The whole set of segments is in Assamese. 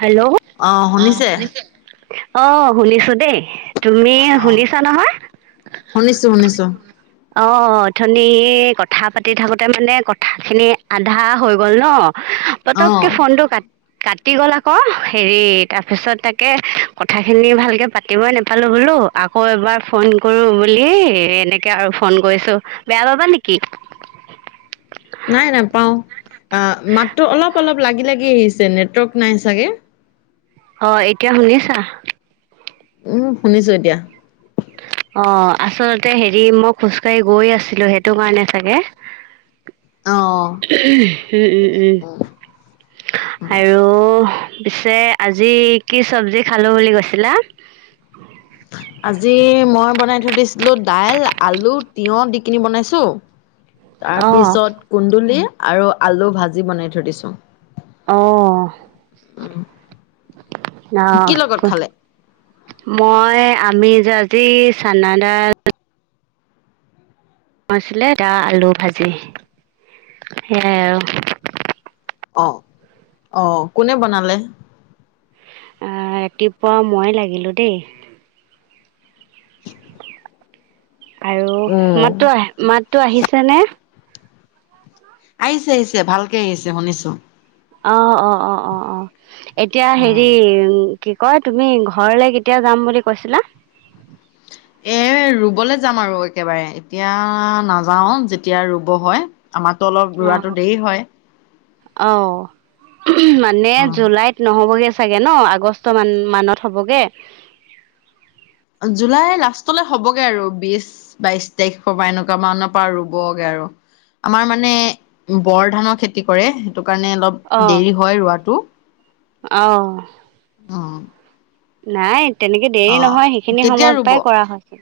হেল্ল' অ শুনিছে অ শুনিছো দেই তুমি অ শুনিছা নহয়। শুনিছো শুনিছো অথনী কথা পাতি থাকোতে মানে কথাখিনি আধা হৈ গ'ল ন অ পতককে ফোনটো কাট- কাটি গ'লা ক হেৰি তাৰ পিছত তাকে কথা খিনি ভালকে পাতিবই নোপালো বোলো আকৌ এবাৰ ফোন কৰো বুলি এনেকে আৰু ফোন কৰিছো বেয়া পাবা নেকি [inaudible] নাই নাপাও। অ' মাতটো অলপ - অলপ লাগি লাগি আহিছে নেটৱৰ্ক নাই চাগে অ' এতিয়া শুনিছা। উম শুনিছো এতিয়া অ' আচলতে হেৰি মই খোজকাঢ়ি গৈ আছিলো সেইটো কাৰণে চাগে উ। অ উম- উম -উম আৰু পিছে আজি কি চব্জি খালো বুলি কৈছিলা? আজি মই বনাই থৈ দিছিলো দাইল, আলু তিঁয়ঁহ, দি কিনি বনাইছো। তাৰ অঁ পিছত কুন্দুলি আৰু আলু ভাজি বনাই থৈ দিছো। অঁ। অ, কোৱা কি লগত খালে মই আমি যে আজি চান্নডা [inaudible] আছিলে এটা আলু ভাজি সেয়াই আৰু। অঁ অঁ, কোনে বনালে? অ, ৰাতিপুৱা মইে লাগিলো দেই। আৰু উম মাতো আহ মাতো আহিছে নে? আহিছে -আহিছে ভালকে আহিছে শুনিছো। অ- অ অ -অ এতিয়া হেৰি, উম উম কি কয়, তুমি ঘৰলে কেতিয়া যাম বুলি কৈছিলা? এ ৰুবলে যাম আৰু একেবাৰে, এতিয়া নাযাও যেতিয়া ৰুব হয়। আমাৰটো অলপ ৰুৱাটো দেৰি হয়। অ, মানে অ জুলাইত নহ'বগে। চাগে ন, আগষ্ট মানত হবগে। জুলাই লাষ্টলৈ হবগে আৰু, বিশ বাইশ তাৰিখৰ পৰা এনেকুৱা মানৰ পৰা ৰুবগে আৰু। আমাৰ মানে বৰ ধানৰ খেতি কৰে, সেইটো কাৰণে অলপ দেৰি হয় ৰুবাতো। আহ। অ'। নাই তেনেকে অ দেৰি নহয়, সেইখিনি কেতিয়া সময়ৰ ৰুব পৰাই কৰা হয়।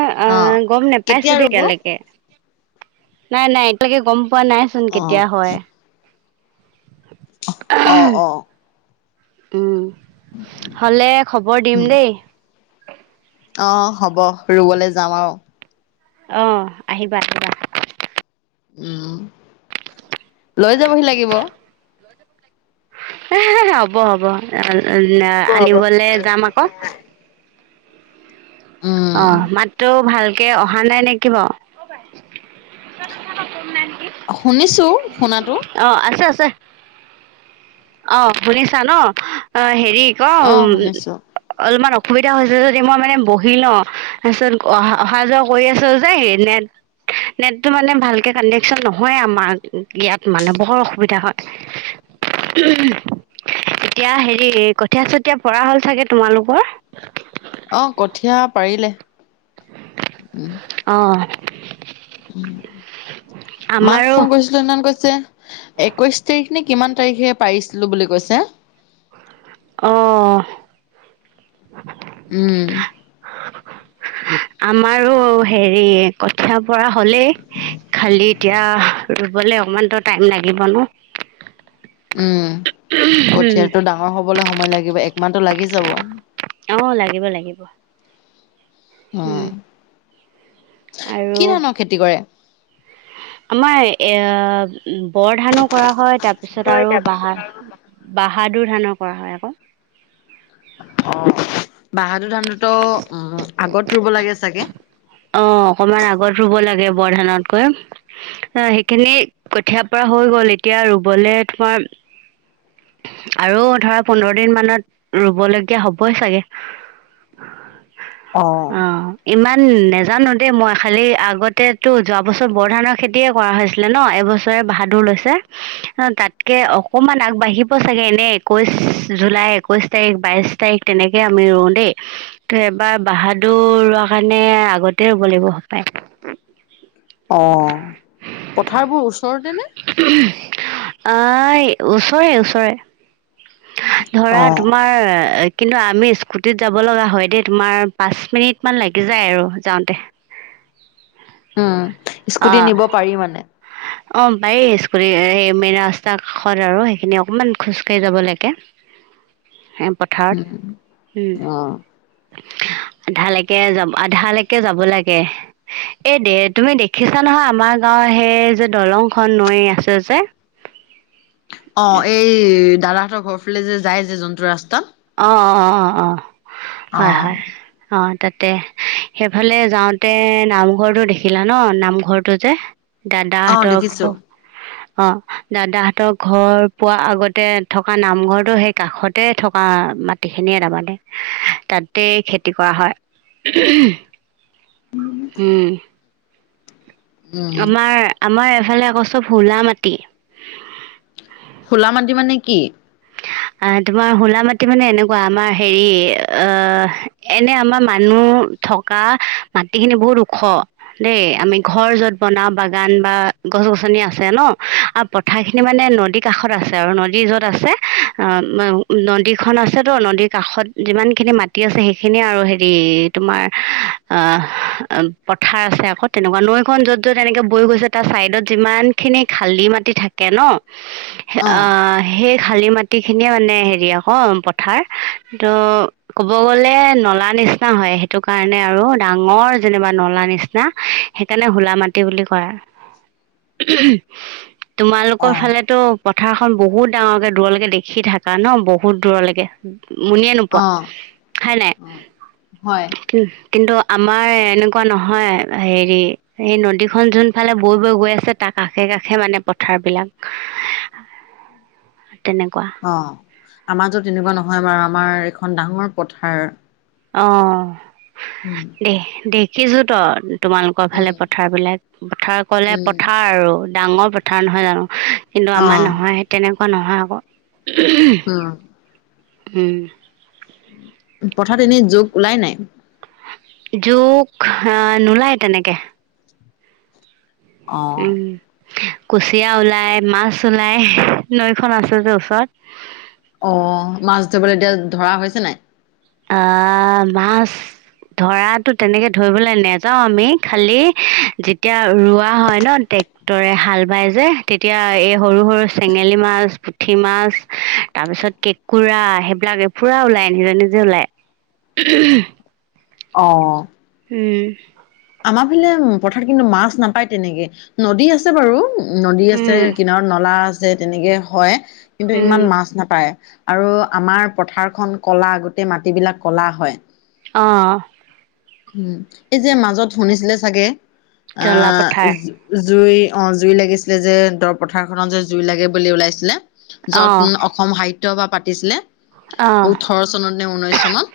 অ' অ' গম নোপাইছো কেতিয়া দেই ৰুব এতিয়ালৈকে নাই নাই একতিয়ালেকে গম পোৱা নাই চোন, অ কেতিয়া হয়। আহ আহ। উম, হ'লে খবৰ দিম উম দেই। অ, হ'ব ৰুবলে যাম আও। আহ, আহিবা। উম, লৈ যাবহি লাগিব। হ'ব হ'ব আনিবলৈ যাম আকৌ। অ' উম মাতটো ভাল কে অহা নাই নেকি বাও? শুনিছো শুনাতো অ' আছে আ ছে, অ' শুনিছা ন? অ, হে হেৰি ক! অ শুনিছো অলমান অসুবিধা হৈছে যদি মই মানে, ব সি ন' তাৰপিছত অহা -অহা যোৱা কৰি আছো যে নে। নেটটো মানে ভালকে কানেকচন নহয় আমাৰ ইয়াত মানে বৰ অসুবিধা হয়। এতিয়া হেৰি কঠীয়া চতিয়া পৰা হ'ল চাগে তোমালোকৰ। অ', কঠীয়া পাৰিলে। উম অ'। মাক আমাৰো ফোন কৰিছিলো। সেইদিনাখন কৈছে। একৈশ তাৰিখ নে কিমান তাৰিখে পাৰিছিলো বুলি কৈছে। অ' উম। আমাৰো হেৰি কঠীয়া বৰা হলেই খালি এতিয়া ৰুব। গ'লে অকমানো টাইম লাগিব ন। উম, কঠীয়াাতটো ডাঙৰ হবলৈ সময় লাগিব। একমাহটো লাগি যাব। অ', লাগিব -লাগিব উম, অহ। আৰু কৰে আমাৰ এ বৰধানক কৰা হয়, তাৰ পিছত আৰু বাহা বাহাদুৰ ধানো কৰা হয় আকৌ। অ', বাহাদুৰ ধানটোতো উম আগত ৰুব লাগে চাগে। অ', অকমান আগত ৰুব লাগে বৰধানতকৈ। অ', সেইখিনি কঠিয়াৰ পৰা হৈ গ'ল, এতিয়া ৰুবলে থোৱা আৰু ধৰা পোন্ধৰ দিন মানত ৰুবলগীয়া হ'বই চাগে? অ', ইমান নে নাজানো দেই মই খালী আগতেতো যোৱা বছৰ বৰধানৰ খেতিয়ে কৰা হৈছিলে ন এইবছৰে বাহাদুৰ [unintelligible] তাতকে অকমান আগবাঢ়িব চাগে, এনে একৈশ জুলাই একৈশ তাৰিখ বাইছ তাৰিখ তেনেকে আমি ৰুওঁ দেই, ত' এবাৰ বাহাদুৰ ৰোৱা কাৰণে আগতে তাতে হ'ব লাগিব তাই অ' পথাৰবোৰ ওচৰতে নে? অ' ই ওচৰে- ওচৰে। অ ধৰা তোমাৰ কিন্তু আমি স্কুটিত যাব লগা হয় দেই তোমাৰ পাঁচ মিনিট মান লাগি যায় আৰু যাওঁতে। [unintelligible] উম, অ স্কুটি নিব পাৰি মানে। অ' পাৰি স্কুটিত, মেইন ৰাস্তাৰ কাষত আৰু সেইখিনি অকমান খোজ কাঢ়ি যাব লাগে। [unintelligible] পঠাৰত, উম উম। অ আধালৈকে যাব আধালৈকে যাব লাগে এই দে তুমি দেখিছা নহয়, আমাৰ গাঁওত অ', সেই যে দলংখন নৈ আছে যে। অ', এই দাদাহঁতৰ ঘৰ ফালে যে যায় যে যোনটো ৰাস্তা। অ, অ- অ- অ অ হয়- হয় অ'। তাতে সেইফালে যাওঁতে নামঘৰটো দেখিলা ন, নামঘৰটো যে। অ দাদাহতৰ ঘ দেখিছো অ' দাদাহঁতৰ ঘৰ পোৱা আগতে থকা নামঘৰটো সেই কাষতে থকা থকা মাটি খিনিয়ে নামাতে তাতে খেতি কৰা হয়। [unintelligible] হম। উম আমাৰ- আমাৰ এফালে আকৌ চব হোলা মাটি। খোলা মাাটি মানে কি? অ' তোমাৰ হোলা মাটি মানে এনেকুৱা, আমাৰ হেৰি অ' এনে আমাৰ মানুহ উম থকা মাটিখিনি বহুত ওখ দেই, আমি ঘৰ য'ত বনাওঁ বাগান বা গছ - গছনি আছে ন আৰু পথাৰ খিনি মানে নদীৰ কাষত আছে আৰু নদী য'ত আছে। নদীখন আছেতো নদীৰ কাষত যিমানখিনি মাটি আছে সেইখিনি আৰু হেৰি তোমাৰ অ- অ পথাৰ আছে আকৌ তেনেকুৱা নৈখন য'ত য'ত এনেকে বৈ গৈছে তাত চাইদত যিমানখিনি খালী মাটি থাকে ন অ সেই খালী মাট গোটেইখিনিয়ে মানে হেৰি আকৌ পথাৰ ত' ক'ব গ'লে নলা নিচিনা হয়। সেইটো কাৰণে আৰু ডাঙৰ যেনিবা নলা নিচিনা সেইকাৰণে হোলা মাটি বুলি কয়। অ তোমালোকৰ ফালেতো পথাৰখন বহুত ডাঙৰকে দূৰলেকে দেখ সি থাকা ন বহুত দূৰলৈকে। মুনিয়ে নোপোৱা অ হয় নাই। অ হয় কিন্তু আমাৰ এনেকুৱা নহয়, হেৰি এই নদীখন যোন ফালে বৈ- বৈ গৈ আছে তাক কাষে কাষে মানে পথাৰ বিলাক তেনেকুৱা। অ', আমাৰ য'ত তেনেকুৱা নহয় বাৰু আমাৰ এখন ডাঙৰ পথাৰ। অ', উম দে দেখিছো ত তোমালোকৰ ফালে পথাৰ বিলাক। পথাৰ ক'লে উম পথাৰ আৰু ডাঙৰ পথাৰ নহয় জানো, কিন্তু অ আমাৰ নহয় তেনেক তেনেকুৱা নহয় আকৌ, উম উম। পথাৰত এনেই জোক ওলাই নাই। জোক আহ নোলায় তেনেকে। অ'। উম কুচিয়া ওলাই মাছ ওলাই নৈখন আছে যে ওচৰত। অ' মাছ ধৰিবলৈ এতিয়া ধৰা হৈছে নাই? অ' মাছ ধৰাতো তেনেকে ধৰিবলে নাযাও আমি খালি যেতিয়া ৰোৱা হয় ন তে টেক্টৰে হাল বাই যে তেতিয়া এই সৰু সৰু চেঙেলী মাছ, পুঠি মাছ তাৰ পিছত কেঁকোঁৰা সেইবিলাকে পুৰা ওলাই নিজে নিজে ওলাই। অ'। উম। আমাৰ ফালে পথাৰত কিন্তু মাছ নাপায় তেনেকে। নদী আছে বাৰু। নদী আছে উম কিনাৰত নলা আছে। তেনেকে হয় কিন্তু উম ইমান মাছ নাপায় আৰু আমাৰ পথাৰখন কলা গোটেই মাটিবলাক কলা হয়। অ'। উম। এই যে মাজত শুনিছিলে চাগে আ জলা পথাৰ জুই অ' জুই লাগিছিলে যে দৰ পথাৰখনত যে জুই লাগে বুলি ওলাইছিলে অ য'ত অসম সাহিত্য সভা পাতিছিলে। অ ওঠৰ চনত নে ঊনৈশ চনত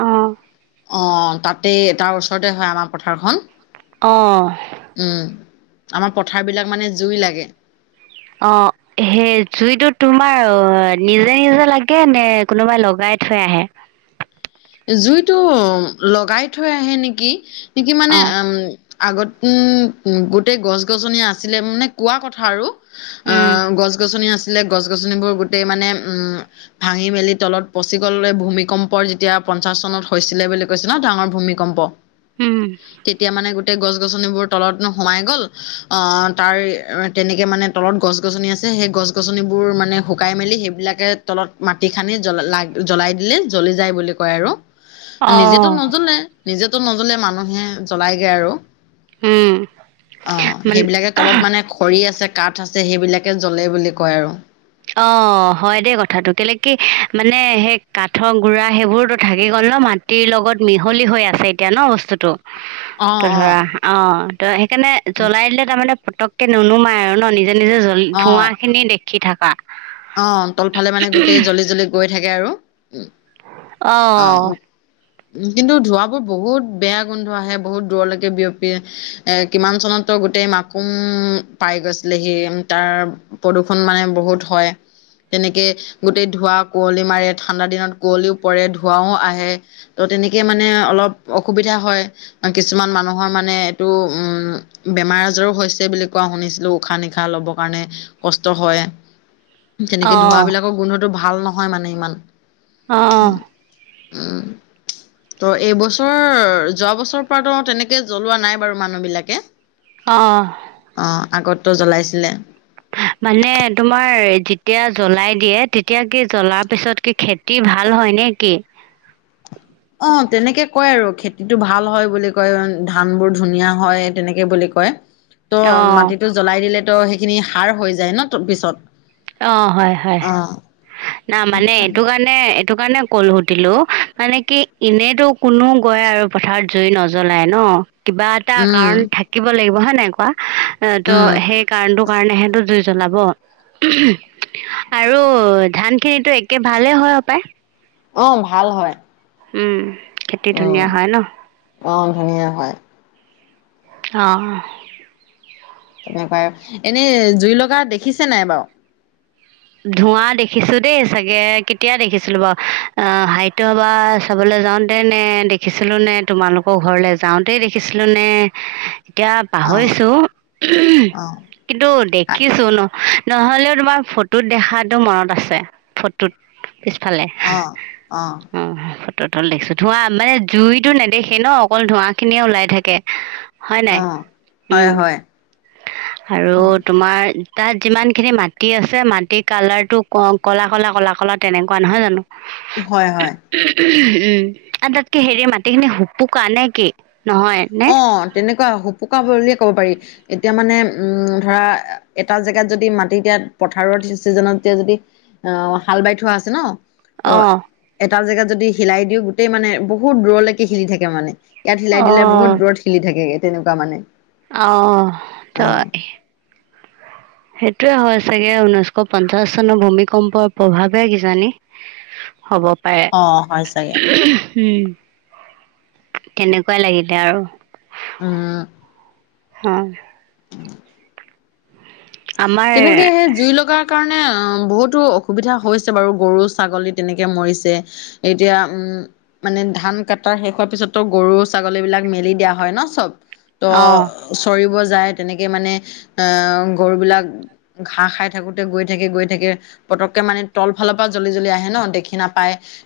অ'। অ' তাতেই, তাৰ ওচৰতে হয় আমাৰ পথাৰখন। উম। অ'। আমাৰ পথাৰ বিলাক মানে জুই লাগে। অ', সেই জুইটো তোমাৰ, নিজে নিজে লাগে নে কোনোবাই লগাই থৈ আহে? জুইটো লগাই থৈ আহে নেকি, কিয়ুকি মানে অ এম আগত উম, গোটেই গছ গছনি আছিলে মানে কোৱা কথা আৰু। উম অ' গছ গছনি আছ ছিলে, গছ গছনিবোৰ গোটেই মানে উম, ভাঙি মেলি তলত পচি গ'ল ভূমিকম্পৰ যেতিয়া পঞ্চাশ চনত হৈছিলে বুলি কৈছে ন ডাঙৰ ভূমিকম্প, উম তেতিয়া মানে গোট গোটেই গছ গছনিবোৰ তলত ন' সোমাই গ'ল, অ' তাৰ-তেনেকে মানে তলত গছ গছনি আছিল সেই গছ গছনিবোৰ মানে শুকাই মেলি সেইবিলাকে তলত মাটি খানি জ্বল-লাগ-জ্বলাই দিলে, জ্বলি জ্বলি যায় বুলি কয় আৰু, নিজেতো অ', নজ্বলে, নিজেতো নজ্বলে, মানুহে জ্বলাইগৈ আৰু। উম, অ', মানে সেইবিলাকে তলত মানে খৰি আছে কাঠ আছে, সেইবিলাকে জ্বলে বুলি কয় আৰু। অ', হয় দেই কথাটো, কেলে কি মানে সেই কাঠৰ গুড়া সেইবোৰতো থাকি গ'ল ন। ন মাটিৰ লগত মিহলি হৈ আছে এতিয়া ন বস্তুটো। অ ত' অ ধৰা, অ', ত' সেইকাৰণে উ জ্বলাই দিলে তাৰমানে পতককে নুনুমাই আৰু ন, নিজে নিজে জ্বলি অ ধোঁৱা খিনি দেখি থাকা। অ', তলফালে মানে গোটেই জ্বলি জ্বলি গৈ থাকে আৰু। অ'। কিন্তু ধোঁৱাবোৰ বহুত বেয়া গোন্ধ আহে বহুত দূৰলৈকে বিয়পিয়ে, কিমান চনত ত' গোটেই মাকুম পাই গৈছিলেহি, তাৰ প্ৰদূষণ মানে বহুত হয়। তেনেকে গোটেই ধোঁৱা কুঁৱলী মাৰে, ঠাণ্ডা দিনত কুঁৱলীও পৰে, ধোঁৱাও আহে। ত' তেনেকে মানে অলপ অসুবিধা হয়, কিছুমান মানুহৰ মানে এইটো উম বেমাৰ আজাৰো হৈছে বুলি কোৱা শুনিছিলো, উশাহ নিশাহ ল'বৰ কাৰণে কষ্ট হয়। তেনেকে অ', ধোঁৱাবিলাকৰ গোন্ধটো ভাল নহয় মানে ইমান। অ'। ত' এইবছৰ যোৱা বছৰৰ পৰাতো তেনেকে জ্বলোৱা নাই বাৰু মানুহ বিলাকে। অ'। আগতটো জ্বলাইছিলে। [inaudible] মানে তোমাৰ যেতিয়া জ্বলাই দিয়ে, তেতিয়া কি জ্বলাৰ পিছত কি খেতি ভাল হয় নে নেকি? অ', তেনেকে কয় আৰু খেতিটো ভাল হয় বুলি কয়, ধানবোৰ ধুনীয়া হয় তেনেকে বুলি কয়। ত' অ', মাটিটো জ্বলাই দিলেতো সেইখিনি সাৰ হৈ যায় ন পিছত। অ', হয় হয়। অ' নহয়, মানে এইটো কাৰণে সেইটো কাৰণে ক'ল-সুধিলো মানে কি এনেইতো কোনো গৈ আৰু পথাৰত জুই নজ্বলাই ন। কিবা এটা উম কাৰণ থাকিব লাগিব হয় নাই কোৱা, উম ত' সেই কাৰণটো কাৰণেহেঁ জু জ্বলাব। আৰু ধান খিনিতো একে ভালেই হয় হপায়? অ', ভাল হয়। উম খেতি উম ধুনীয়া হয় ন। অ', ধুনীয়া হয়। অ'। তেনেকুৱাই, এনেই জুই লগা দেখিছে নাই বাৰু? ধোঁৱা দেখিছোঁ দেই চাগে কেতিয়া দেখিছিলোঁ বাৰু, অ' সাহিত্য সভা চাবলে যাওতে নে দেখিছিলো নে, তোমালোকৰ ঘৰলে যাওতে দেখিছিলো নে এতিয়া অ' পাহৰিছো অ' কিন্তু দেখিছো ন? নহ'লেও তোমাৰ ফটোত দেখাটো মনত আছে ফটোত পিছফালে অ, ত তল দেখিছো ধোৱা মানে জুইতটো নেদেখি ন অকল ধোৱা খিনিয়ে ওলাই থাকে হয় নাই? অ' হয় উম, হয়। আৰু তোমাৰ তাত যিমান খিনি মাটি আছে মাটিৰ কালাৰ টো ক ক'লা - ক'লা - ক'লা - ক'লা তেনেকুৱা নহয় জানো? হয় - হয়। উম, আৰু তাতকৈ হেৰি মাটিখিনি সোপোকা নে কি নহয় নে? কা সোপোকা বুলিয়ে ক'ব পাৰি, এতিয়া মানে উম, ধৰা এটা জেগাত যদি মাটি দিয়াত পথাৰৰ চিজনত এতিয়া যদি অ, হাল বাই থোৱা আছে ন ত অহ ', এটা জেগাত যদি হিলাই দিও গোটেই মানে বহুত দূৰলৈকে হিলি থাকে মানে ইয়াত হিলাই অ দিলে বহুত খেলি থাকেগে তেনেকুৱা মানে আহ, ত অ সেইটোয়ে হয় চাগে ঊনৈশ পঞ্চাশ চনৰ ভূমিকম্পৰ প্ৰভাৱে কিজানি? হ'ব অ হয় চাগে পাৰে। উম, তেনেকুৱাই লাগিলে আৰু। উম, অহ ', আমাৰ তেনেকে সেই জুই লগাৰ কাৰণে অ, বহুতো অসুবিধা হৈছে বাৰু গৰু-ছাগলী তেনেকে মৰিছে এতিয়া উম উম, মানে ধান কটাৰ শেষ হোৱাৰ পিছতো গৰু- ছাগলী বিলাক মেলি দিয়া হয় ন চব। ত অঁ চৰিব যায় তেনেকে মানে আহ গৰু বিলাক। ঘাঁ খাই থাকোতে গৈ থাকে - গৈ থাকে পতককে মানে তল ফালৰ পৰা জ্বলি জ্বলি আহে ন দেখি নাাপায়